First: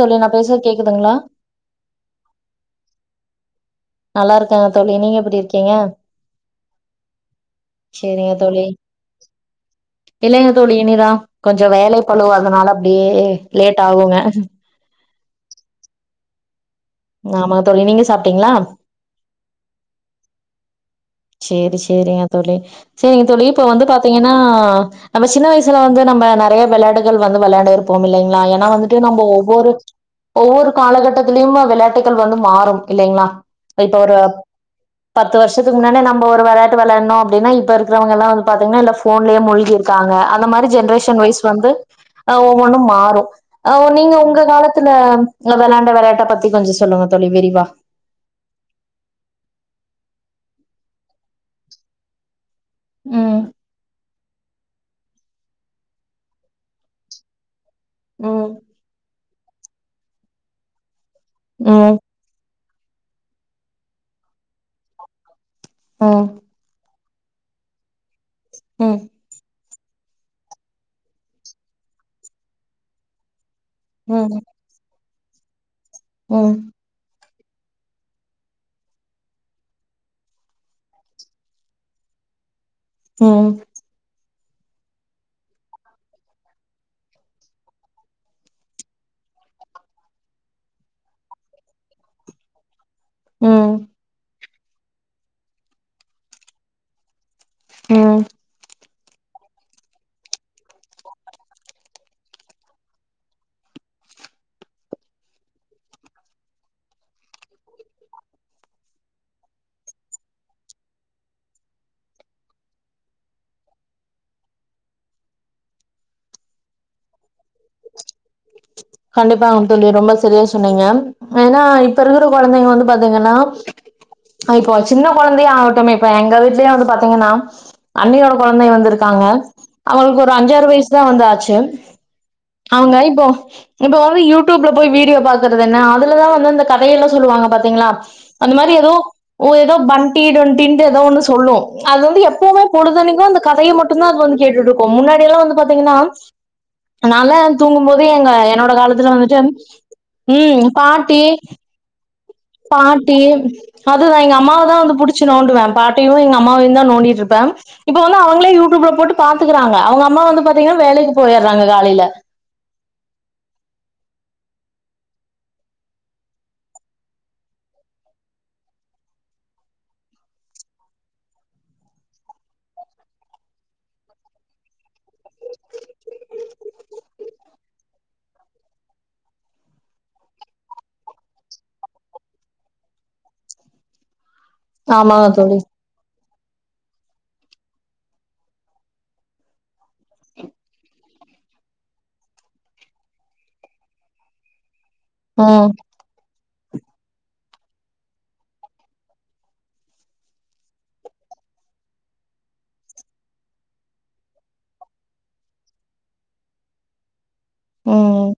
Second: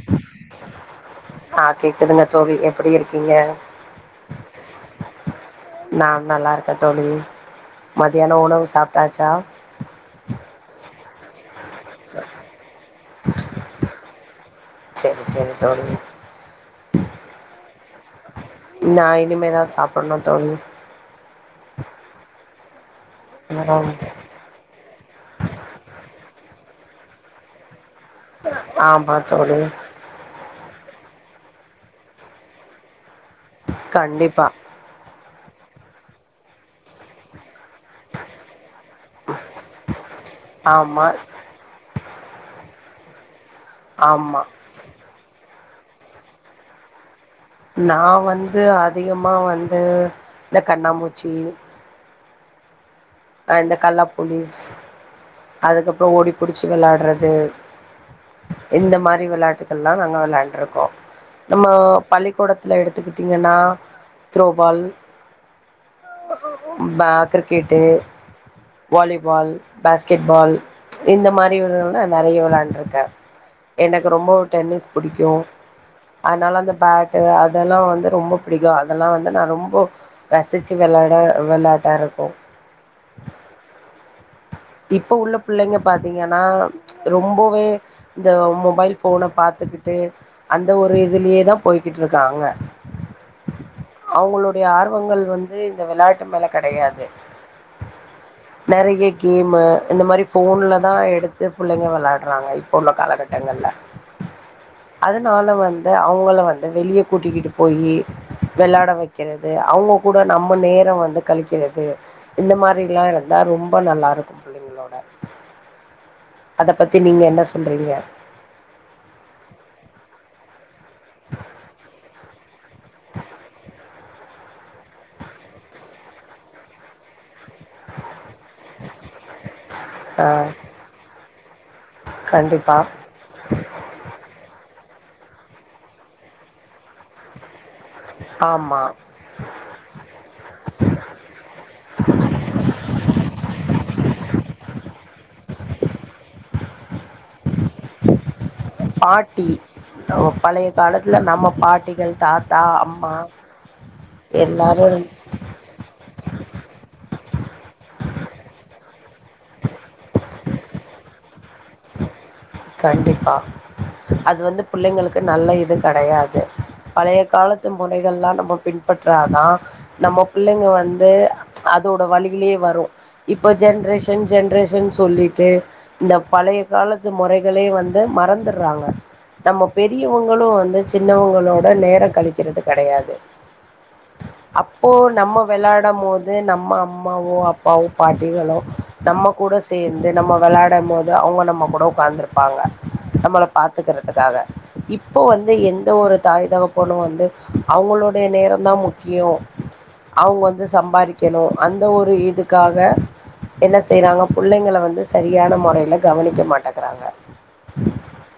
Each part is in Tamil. தோழி நா பேசுற கேக்குதுங்களா ஆ தோழி எப்படி கேக்குதுங்க நல்லா இருக்காங்க தோழி நீங்க எப்படி இருக்கீங்க நான் நல்லா இருக்கேன் தோழி சேரிங்க மதியான தோழி உணவு சாப்ட்டாச்சா இல்லைங்க தோழி இனிதான் கொஞ்சம் வேலை பழுவதுனால அப்படியே லேட் ஆகுங்க சரி சரி தோழி ஆமா தோழி நீங்க சப் நா இனிமேதான் சாப்பிடணும் தோழி சேரி சேரிங்க தோழி சேரிங்க தோழி இப்ப வந்து ஆம். பாத்தீங்கன்னா நம்ப சின்ன வயசுல வந்து நம்ப நிறைய விளையாடுகள் வந்து விளையாண்டு இப் -போம் இல்லைங்களா ஏன்னா வந்துட்டு ஆமா நம்ப தோழி ஒவ்வொரு ஒவ்வொரு காலகட்டத்திலயும் விளையாட்டுகள் வந்து மாறும் இல்லைங்களா இப்ப ஒரு கண்டிப்பா பத்து வருஷத்து முன்ன நம ஒரு விளையாட்டு விளாணும் அப்பின்னா இப்ப இருக்கவங்கல்லாம் வந்து பாத்தங்கன்னா லெப் போன்லயே மூழ்கியிருக்காங்க அந்த மாரி ஆமா ஜென்ரேஷன் வைஸ் வந்து அஹ் ஒவ்வொன்னும் மாறும் ஆஹ் நீங்க உங்க ஆமா காலத்துல நீங்க விளாண்ட விளையாட்ட பத்தி கொஞ்ச சொல்லுங்க தோழி விரிவா நா வந்து அதிகமா வந்து இந்த கண்ணாமூச்சி ம் அஹ் இந்த கல்லா போலீஸ் அதுக்கப்பறம் ஓடி புடிச்சு விளையாடுறது ம் இந்த மாரி விளாட் இதுக்கெல்லாம் நாங்க விளையாண்டு இருக்கோம் நம்ம ம் பள்ளிக்கூட த்துல எடுத்துக்கிட்டீங்கன்னா த்ரோபால் ம் பா கிரிக்கெட்டு் ம் வாலிபால் பாஸ்கெட் பால் இந்த மாரி விகள் நறைய விளையாண்டு இருக்கேன் எனக்கு ம் ரொம்ப டென்னிஸ் புடிக்கும் ம் அதனால அந்த பேட்டு அத் அதெல்லாம் வந்து ரொம்ப பிடிக்கும் அதெல்லாம் வந்து நான் ரொம்ப ரசிச்சு விளாட விளாட்டா இருக்கும் உம் இப்ப உள்ள பிள்ளைங்க பாத்தீங்கன்னா ரொம்பவே இந்த மொபைல் போனை பாத்துக்கிட்டு அந்த ஒரு இதுலயே தான் போய்கிட்டு இருக்காங்க ம் அவுங்களோ டைய ஆர்வங்கள் வந்து இந்த விளையாட்டு வேல கிடையாது உம் நறைய கேமு இந்த மாதிரி போன்ல தான் எடுத்து புள்ளைங்க விளையாடுறாங்க இப்போ உள்ள காலகட்டங்கள்ல அதனால வந்து அவுங்கள வந்து வெளிய கூட்டிக்கிட்டு போயி விளாட வைக்கிறது அவங்க கூட நம்ம நேரம் வந்து கழிக்கிறது இந்த மாரிலாம் இருந்தா ரொம்ப நல்லா க்கு பிள்ளைங்களோட அத பத்தி நீங்க என்ன சொ கண்டிப்பா ஆவும் தோழி ரொம்ப ஸ் [unintelligible] சொன்னீங்க ஏன்னா இப் ப்பருகிற குழந்தைங்க வந்து பாத்தீங்கன்னா இப்ப சின்ன குழந்தையா ஆகட்டமே இப்ப எங்க வீடலயே வந்து பாத்தீங்கன்னா அன்னியோட குழந்தை வந்திருக்காங்க அவுங்களுக்கு ஒரு அஞ்சாறு வயசு தான் வந்து ஆச்சு கண்டிப்பா அவுங்க இப்போ இப்ப வந்து யூடியூப்ல போய் வீடியோ பாக்குறது என்ன அதுலதான் வந்து அந்த கதையெல்லாம் சொல்லுவாங்க பாத் பாத்திங்ளா அந்த மாரி ஆமா ஏதோ ஏதோ பண்டி தொண்டிண்டு ஏதோ ஒண்ணு சொல்லும் அது வந்து எப்பவுமே பொழுதன்னைக்கும் அந்த கதைய மட்டும்தான் அதுல வந்து கேட்டுட்ருக்கும் முன்னாடிய எல்லாம் வந்து பாத்தீங்கன்னா நாலா தூங்கும்போது எங்க என்னோட காலத்துல வந்துட்டு பாட்டி பழைய ம் காலத்துல பாட்டி நம்ம பாட்டிகள் தாத்தா அம்மா பாட்டி அதுதான் எங்க அம்மாவை தான் எல்லாரு வந்து புடிச்சு நோண்டுவவேன் பாட்டியும் எங்க அம்மாவையும் தான் நோண்டிட்டு இருப் பண் இப்ப வந்து அவங்களே யூடியூப்ல போட்டு பாத்துக்கறாங்க அவங்க அம்மா வந்து பாத்தீங்கன்னா வேலைக்கு போயிடுறாங்க காலையில கண்டிப்பா அது வந்து பிள்ளைங்களுக்கு நல்ல இது கிடையாது பழைய காலத்து முறைகள்ல்லாம் நம்ம பின்பற்றாதான் நம்ம பிள்ளைங்க வந்து அதோட வழியிலேயே வரும் இப்போ ஜென்ரேஷன் ஜென்ரேஷன் சொல்லிட்டு இந்த பழைய காலத்து முறை கலே வந்து மறந்துறாங்க நம்ம பெரியவங்களும் வந்து சின்னவங்களோட நேரம் கழிக்கிறது கிடையாது அப்போ ஆமாங்க நம்ம தோழி வெள்ளாட மோது வது நம்ம அம்மாவோ அப்பாவோ பாட்டிகளோ நம்ம கூட சேர்ந்து நம்ம வெள்ளாட மோது அவங்க நம்ம கூட உட்காந்துரு பாங்க நம்மள பாத்துக்கறதுக்காக இப்போ வந்து ம் எந்த ஒரு தாய் தகப் போணும் வந்து அவங்களுடைய நேரம தான் முக்கியோ அவங்க வந்து சம்பாரிக்கணும் அந்த ஒரு இதுக்காக என்ன செய்யறாங்க புள்ளைங்கல வந்து சரியான முறையில கவனிக்க மாட்டகறாங்க ம்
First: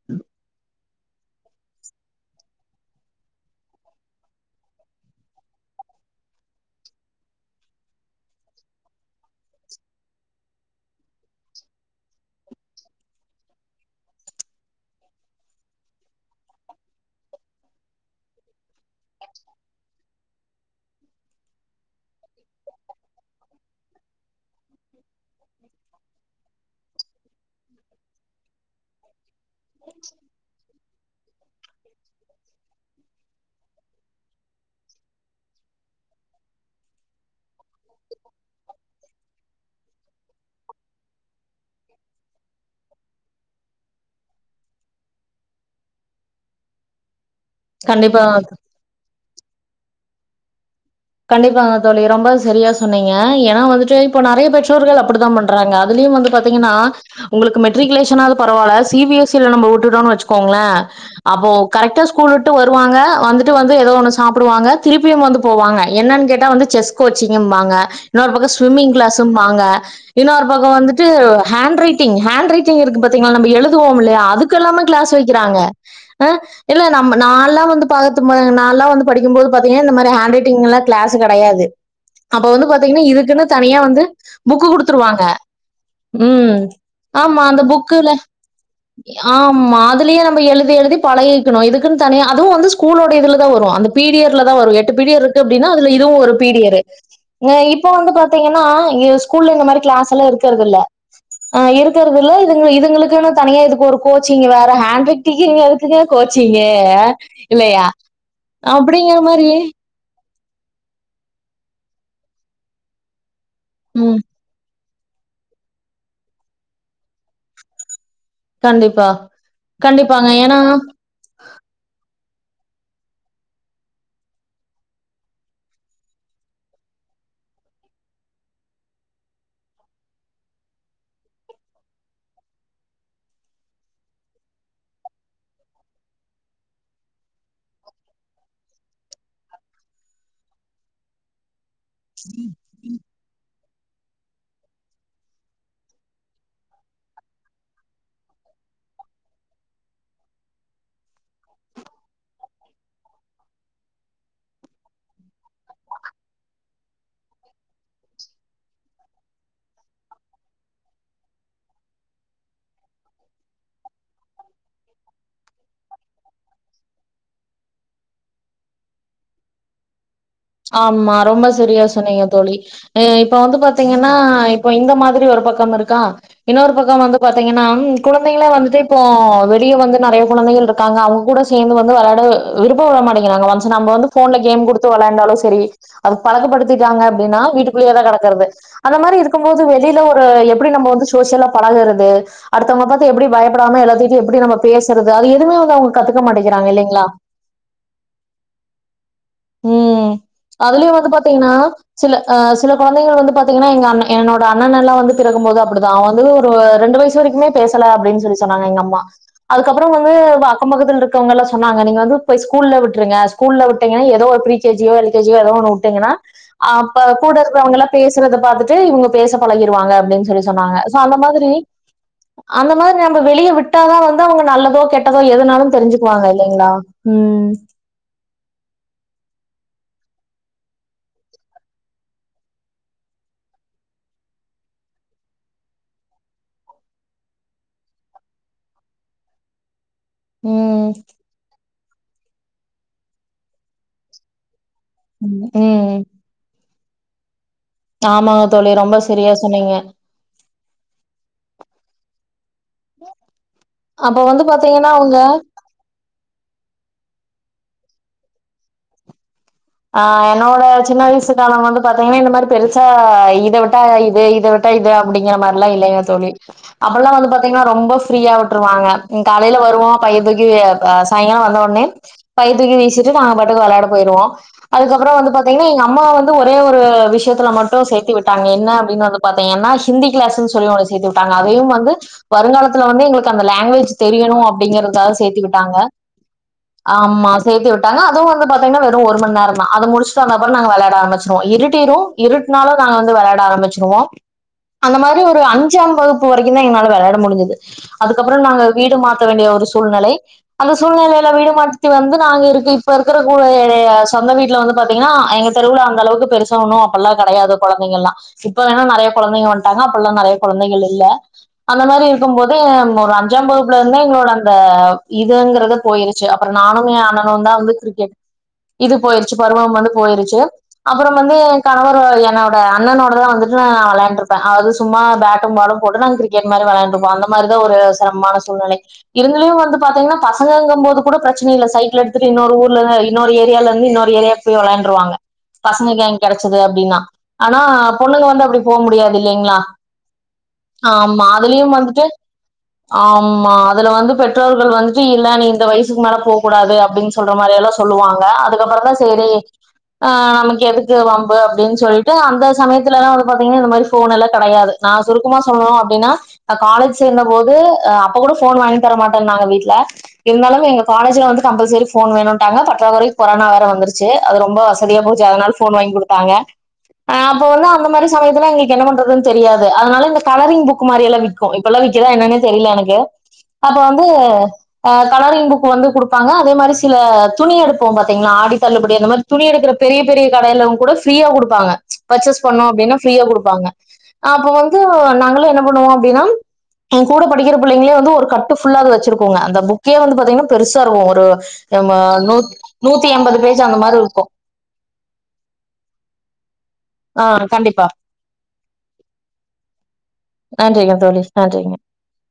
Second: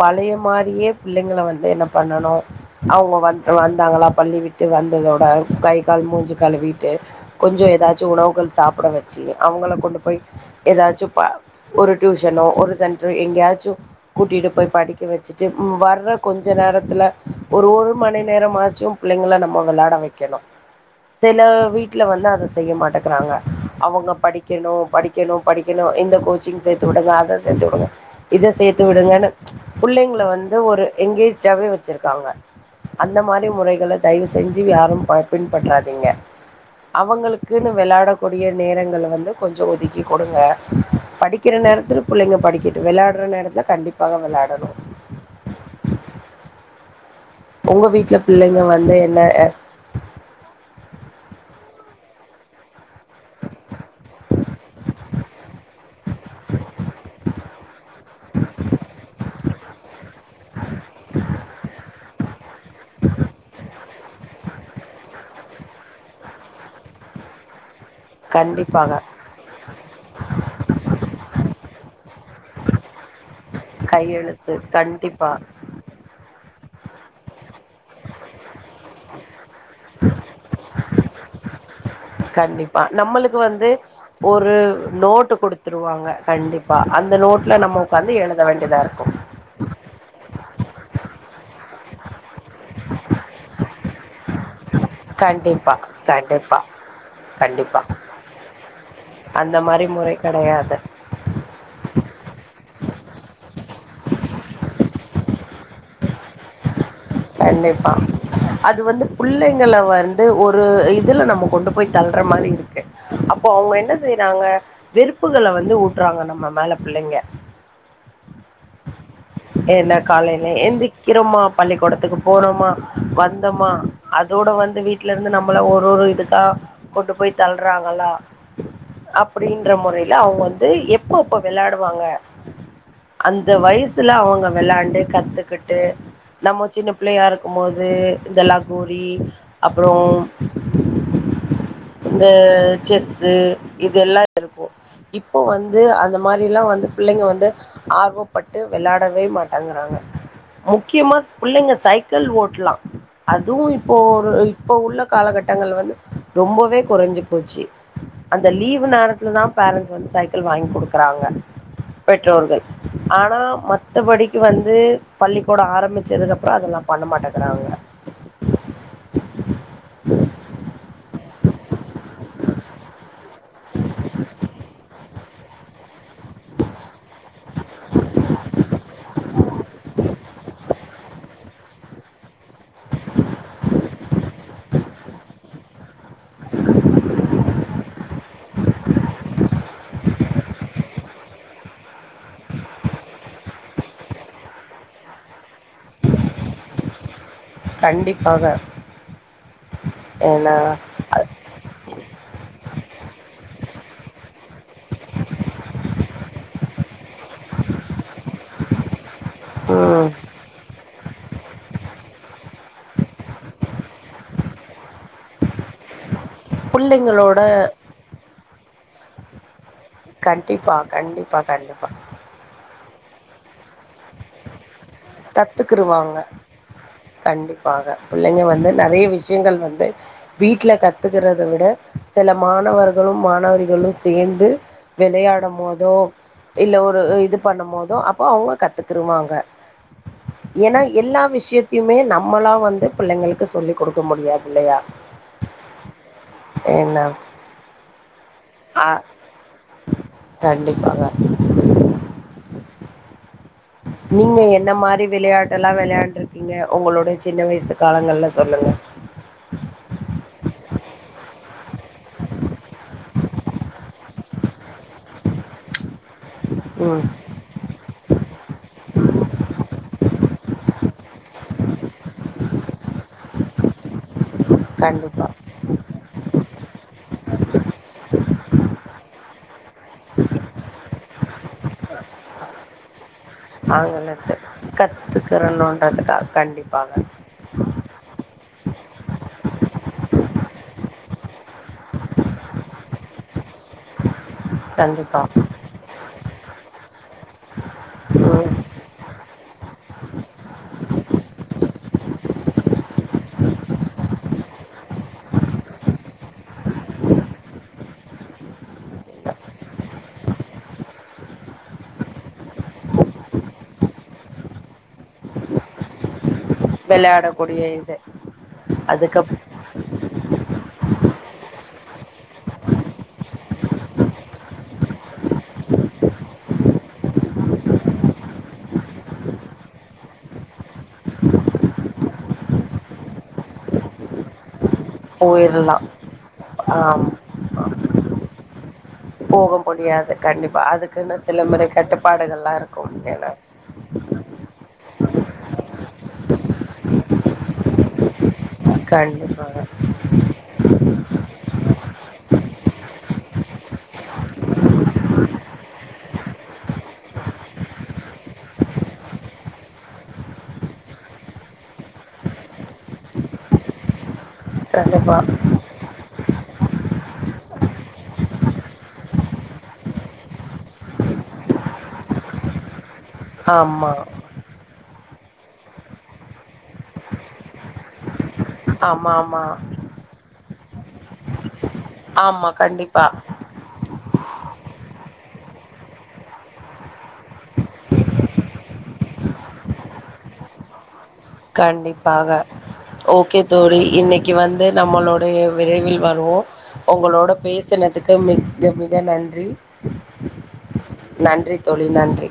பழைய மாரியே புள்ளைங்கள வந்து என்ன பண்ணனும் அவங்க வந்து வந்தாங்களா பள்ளி விட்டு வந்ததோட கை கால் மூஞ்சு கழுவிட்டு கொஞ்சம் ஏதாச்சும் உணவுகள் சாப்ட வச்சி அவங்கள கொண்டு போய் ஏதாச்சும் பா ஒரு டியூஷனோ ஒரு செ எங்கேயாச்சும் கூட்டிட்டு போய் படிக்க வச்சுட்டு வர்ற கொஞ்ச நேரத்துல ஒரு ஒரு மணி நேரமா ஆச்சும் பிள்ளைங்க நம்ம விளாட வைக்கணும் சில வீட்டுல வந்து அதை செய்ய மாட்டேங்கறாங்க அவங்க படிக்கணும் படிக்கணும் படிக்கணும் இந்த கோச்சிங் சேர்த்து விடுங்க அத சேர்த்து விடுங்க இத சேர்த்து விடுங்கன்னு புள்ளைங்கள வந்து ஒரு எனங்கேஜ்டாவே வச்சிருக்காங்க அந்த மாதிரி முறைகளை தயவு செஞ்சு யாரும் பின்பற்றாதீங்க அவங்களுக்குன்னு விளாடக்கூடிய நேரங்க வந்து கொஞ்சம் ஒதுக்கி கொடுங்க படிக்கிற நேரத்துல புள்ளைங்க படிக்க விளையாடுற நேரத்துல கண்டிப்பாக விளையாடணும் உங்க வீட்டுல கண்டிப்பா பிள்ளைங்க வந்து என்ன கண்டிப்பாங்க தோழி ரொம்ப சரியா சொன்னீங்க ஏன்னா வந்துட்டு இப்போ நெறைய பெற்றோர்கள் அப்டித்தான் பண்றாங்க அதுலயும் வந்து பாத்தீங்கன்னா உங்களுக்கு மெட்ரிகுலேஷனாவது பரவாயில்ல சிபிஎஸ்சில நம்ம விட்டுட்டோன்னனு வச்சுக்கோங்களேன் அப்போ கரெக்டா ஸ்கூல் விட்டு வருவாங்க வந்துட்டு வந்து ஏதோ ஒண்ணு சாப்பிடுவாங்க திருப்பியும் வந்து போவாங்க என்னன்னு கேட்டா வந்து செஸ் கோச்சிங்கு என்பங்க இன்னொரு பக்கம் ஸ்விம்மிங் கண்டிப்பாக கிளாஸும் பாங்க இன்னொரு பக்கம் வந்துட்டு ஹண்ட் ரைட்டிங் ஹண்ட் ரைட்டிங்க்கு இருக்கு பாத்தீங்களா நம்ம எழுதுவோம் இல்லைய கையெழுத்து அதுக்கெல்லாம கிளாஸ் கண்டிப்பா வைக்கிறாங்க இல்ல நம்ம நான்ல்லாம் வந்து பாத்து நா எல்லா வந்து படிக்கும் போது பாத்திங்கனா இந்த மாரி ஹண்ட் ரைட்டிங் எல்லா கிளாஸ் கிடையாது கண்டிப்பா நம்மளுக்கு வந்து ஒரு புக்கு குடுத்துருவாங்க நோட்டு குடுத்துருவாங்க ம் கண்டிப்பா அந்த ஆமா நோட்ல நம்மக்கு புக்குல வந்து எழுத வேண்டியதா இருக்கும் ஆமா அதுலயே எழுதி எழுதி பழகணும் இதுக்குன்ன தனி அதுவும் வந்து ஸ்கூலோட இதுல தான் வரும் அந்த பீரியடல தான் வரும் எ பிடி இருந்து ன்னா கண்டிப்பா அதுல இதுவும் ஒரு கண்டிப்பா பீரியரு கண்டிப்பா இப்ப வந்து பாத்தீங்கன்னா ஸ்கூல்ல அந்த இந்த மாரி கிளாஸ் முறை எல்லா எடுக்கிறது கெடையாது இல்ல ஆஹ இருக்கிறதுல இதுங்க உங்களுக்கு தனியா இதுக்கு ஒரு கோச்சிங் வேற ஹாண்ட் ரைட்டிங்கு எதுக்குங்க கோச்சிங்கு இல்லையா கண்டிப்பா அது வந்து அப்படிங்கிற மாரி பிள்ளைங்க வந் து ஒரு இதுல நம்ம கொண்டு போய் தள்ளுற மாரி இருக்கு அப்போ அவங்க என்ன ம் செய்றாங்க வெருப்புகள வந்து ஊட்டுறாங்க நம்ம மேல பிள்ளைங்க கண்டிப்பா என்ன கண்டிப்பாங்க. காலையில ஏன்னா எந்திக்கிரமா பள்ளிக்கூடத்துக்கு போறோமா வந்தோமா அதோட வந்து வீட்ல இருந்து நம்மள ஒரு ஒரு இதுக்கா கொண்டு போய் தள்ளுறாங்களா அப்டின்ற முறையில அவங்க வந்து எப்ப இப்ப விளையாடுவாங்க அந்த வயசு ல அவங்க விளையாண்டு கத்துக்கிட்டு நம்ம சின்ன பிள்ளையா இருக்கும் போது இந்தெல்லாம் கோலி அப்புறோம் இந்த செஸ்ஸு இததுெல்லாம் இருக்கும் இப்போ வந்து அந்த மாரில்லாம் வந்து பிள்ளைங்க வந்து ஆர்வப்பட்டு விளாடவே மாட்டேங்கிறாங்க முக்கியமா பிள்ளைங்க சைக்கிள் ஓட்டலாம் அதுவும் இப்போ இப்போ உள்ள காலகட்டங்கள் வந்து ரொம்பவே குறைஞ்சு போச்சு அந்த லீவ் நேரத்துல தான் பேரன்ட்ஸ் வந்து சைக்கிள் வாங்கி குடுக்கறாங்க பெற்றோர்கள் ஆனா மத்தபடிக்கு வந்து பள்ளிக்கூடம் ஆரம்பிச்சதுக்கு அப்புறம் அதெல்லாம் பண்ண மாட்டேங்குறாங்க ஆமா ரொம்ப சரியா சொன்னீங்க தோழி ஆஹ் இப்ப வந்து பாத்தீங்கன்னா இப்ப இந்த மா ஒரு பக்கம் இருக்கா இன்னொரு பக்கம் வந்து பாத்தீங்கன்னா குழந்தைகளே வந்துட்டு இப்போ வெளிய வந்து நெறைய குழந்தைகள் இருக்காங்க அவங்க கூட சேர்ந்து வந்து விளையாட விருப்பட மாட்டேங்கிறாங்க ஒன்ஸ் நம்ப வந்து போன்ல கேம் குடுத்து விளையாட்டாலும் சரி சரி அது பழகப்படுத்திட்டாங்க அப்டின்னா வீட்டுக்குள்ளே தான் கிடக்கறது அந்த மாரி இருக்கும்போது வெளியில ஒரு எப்டி நம்ம வந்து சோசியலா பழகுறது அடுத்தவங்க பாத்து எப்டி பயப்படாம எல்லாத்தட்டையும் எப்டி நம்ம பேசுறது அது எதுவுமே வந்து அவங்க கத்துக்க மாட்டேிக்கிறாங்க இல்லைங்களா கண்டிப்பாக உஹம் ஏன்னா அதுலயும் வந்து பாத்தீங்கன்னா சில ஆஹ சில குழந்தைகள் வந்து பாத்தீங்கன்னா எங்க அண்ண என்னோட அண்ணன் எல்லா வந்து பிறக்கும் போது அப்டிதான் அவன் வந்து ஒரு ரெண்டு வயசு வரைக்குமே பேசல அப்டின்னு சொல்லி சொன்னாங்க எங்க அம்மா அதுக்கப்புறம் ம். வந்து அக்கம் பக்கத்தில இரு ங்கல்லாம் சொன்னா நீங்க வந்து போய் ஸ்கூல்ல விட்டுருங்க ஸ்கூல்ல விட்டீங்கன்னா ஏதோ ப்ரீ கேஜியோ எல்கேஜி ஓ ஏதோ ஒன்னுவுட்டிங்கன்னா அஹ் அப்ப கூட பிள்ளைங்களோட இருக்கிறவங்க எல்லா பேசுறத பாத்திட்டு இவங்க பேசப்பலக்கி திட்டுவாங்க அப்டின் சொல்லி கண்டிப்பா, சொன்னாங்க அந்த கண்டிப்பா, மாதிரி கண்டிப்பா. அந்த மாரி ந வெளிய விட்டாதா வந்து அவுங்க நல்லதோ கெட் டதோ எதனாலு கத்துக்குருவாங்க. தெரிஞ்சுக்குவாங்க இல்லைங்ளா உம் கண்டிப்பாக பிள்ளைங்க வந்து நெறைய விஷயங்கள் வந்து வீட்ல கத்துக்கறத விட சில மாணவர்களும் மாணவிகளும் சேர்ந்து விளையாடும் போதோ இல்ல ஒரு இது பண்ணும் போதோ அப்போ அவுங்க கத்துக்கிருவாங்க எனா ம் எல்லா விஷயத் தியுமே நம்மளா வந்து பிள்ளைங்களுக்கு சொல்லிக் குடுக்க முடியாது இல்லையா ம்-ம் என்ன ஆமாங்க தோலி ஆ ரொம்ப செரியா சொன்னீங்க கண்டிப்பாக அப்ப நீங்க வந்து என்ன பாத்தீங்கன்னா மாரி அவங்க விளையாட்ட எல்லா விளையாண்ட்ருக்கீங்க உங்களோட சின்ன வயசு காலங்கல்ல சொல்லுங்க ஆஹ் என்னோட சின்ன வயசு காலம் வந்து பாத்தீங்கன்னா இந்த மாரி பெருசா இத விட்டா இது-இத விட்டா இது அப்டிங்கிற மாரில்லா இல்லைங்க தோலி ம் அப்பெல்லா வந்து பாத்தீங்கன்னா ரொம்ப ப்ரீயா விட்ருவாங்க காலையில வருவோ பைய தூக்கி சாயங்கால வந்தவுன்னே பைய தூக்கி வீசிட்டு நாங்க பாட்டுக்கு விளையாட போயிடுவோ அதுக்கப்புற கண்டிப்பா வந்து பாத்தீங்கன்னா எங்க அம்மா வந்து ஒரே ஒரு விஷயத்துல மட்டு சேர்த்து விட் டாங்க என்ன அப்டின்னு வந்து பாத்தீங்கன்னா ஹிந்தி கிளாஸுனு சொல்லுவாங்க செய்து வுட்டாங்க அதையும் வந்து வருங்காலத்தில வந்து எங்களுக்கு அந்த லாங்குவேஜ் தெரியணு ஆங்கிலத்த அப்டிங்கறகாக சேர்த்தி விட்டாங்க கத்துக்கிறணுன்றதுக்காக கண்டிப்பாக ஆமா சேர்த்து வுட்டாங்க அதுவு வந்து பாதிங்கன்னா வெறு ஒரு மண் நேர அது முடிச்சுட்டு வந்த அப்புற நாங்க விளையாட ஆம்பிச்சிருவோ இருடிடு இருட்னாலு நாங்க வந்து விளையாட ஆரம்பிச்சிருவோ அந்த மாரி கண்டிப்பா ஒரு அஞ்சாம் வகுப்பு வரைக்கு தா என்னால விளையாட முடிஞ்சது அதுக்கப்புற ம் நாங்க வீடு மாத்த வேண்டிய ஒரு சூழ்நிலை அந்த சூழ்நிலையில வீடு மாத்தி வந்து நாங்க இருக்கு இப்ப [unintelligible] சொந்த வீட்ல வந்து பாத்தீங்கன்னா எங்க தெருவுல அந்த அளவுக்கு பெருசா ஒண்ணு அப்பெல்லா கெடையாது கொழந்தைங்கெல்லா இப்ப வேணா நெறைய கொழந்தைங்க வண்டாங்க அப்பெல்லா நெறைய கொழந்தைகள் இல்ல அந்த மாரி இருக்கும் போது ஒரு அஞ்சாம் வகுப்புல இருந்தே எங்களோட அந்த இதுங்குறது போயிருச்சி அப்புற நானுமே அண்ணணு தா வெளையாடக்கூடிய வந்து இது கிரிக்கெட் இது அதுக்கு போயிருச்சி பருவம் வந்து போயிருச்சி அப்புற வந்து கணவர் என்னோட அண்ணனோட தா வந்துட்டு நா விளையாண்ட்ருப்பே அது சும்மா பேட்டும் பாலும் போட்டு நா கிரிக்கெட் மாறி விளையாண்ட்ருப்போ அந்த மாரிதா ஒரு சிரமமான சூழ்நில இருந்தும் வந்து பாத்தீங்கன்னா பசங்கங்க போது கூட பிரச்சனை இல்ல சைக்கிள் எடுத்துட்டு இன்னொரு ஊர்ல இன்னொரு ஏரியால [unintelligible] இன்னொரு ஏரியாக்கு போய் விளையாண்ட் ற்றுவாங்க போயிரலா பசங்க கேங் கிடைச்சது அப்டின்னா ஆம் ஆனா பொண்ணுங்க வந்து அப்டி போ முடியாது இல்லிங்ளா போக முடியாது கண்டிப்பா அதுக்குன்னு ஆமா சில முறை அதுலியும் வந்துட்டு கட்டுப்பாடுகள்லா இருக்கும் ஏன்னா ஆமா அதுல வந்து பெற்றோர்கள் வந்துட்டு இல்ல இந்த வயசுக்கு மேல போக்கூடாது அப்டின்னு சொல்ற மாரியெல்லா சொல்லுவாங்க அது இதுக்கப்புற தா செரி கண்டிப்பாக ஆஹ நமக்கு எதுக்கு வம்பு அப்டின்னு சொல்லிட்டு அந்த சமயத்திலலா பாத்திகனா இந்த மாரி போன்ல்லா கெடையாது நா சுருக்கமா சொல்லணு அப்டினா காலேஜ் சேந்த போது அப்பகூட போன் வாங்கி தரமாட்டான்னாங்க வீட்ல இருந்தாலு எங்க காலேஜில வந்து கம்பல்சரி போன் வேணுன்ட்டாங்க பற்றாக்குறை கொரனா வேற வந்துருச்சி அது ரொம்ப வசதியா கண்டிப்பா போச்சி அதனால போன் வாங்கி கொடுத் தாங்க அப்ப வந்து அந்த மாரி சமயத்துல எங்களுக்கு என்ன பண்றதுன்னு தெரியாது அதனால இந்த கலரிங் புக் மாறிலா விக்கு இப்பெல்லா விக்குதா என்னன்னே தெரியல எனக்கு அப்ப ஆமா வந்து கலரிங் புக் வந்து கொடுப்பாங்க அதே மாரி சில துணி எடுத். போங்கப். இங்க ஆடி தள்ளுபடி அந்த ஆமா மாதிரி ஆமா துணி எடுக்க பெரிய பெரிய கடையில உங். கூட ஃப்ரீயா கொடுப்பாங்க. பர்ச்சேஸ் ஆமா பண்ணோம் அப்படின்னா கண்டிப்பா ஃப்ரீயா குடுப்பாங்க. அப்ப வந்து நாங்களாம் என்ன பண்ணுவோம் அப்படின்னா என் கூட படிக்கிற பிள்ளைங்களே வந்து ஒரு கட்டு ஃபுல்லா அது வச்சிருக்கோங்க அந்த புக்கே வந்து பாத்தீங்கன்னா பெருசா இருக்கோ. க்கோ. நம்ம கண்டிப்பாக நோட். ஓகே தோழி இன்னைக்கு வந்து நம்மளோடய விரைவில் வருவோ. உங்களோட ஆஹ் கண்டிப்பா பேசினதுக்கு மிக மிக நன்றி நன்றிங்க தோழி நன்றி நன்றிங்க தோழி நன்றி.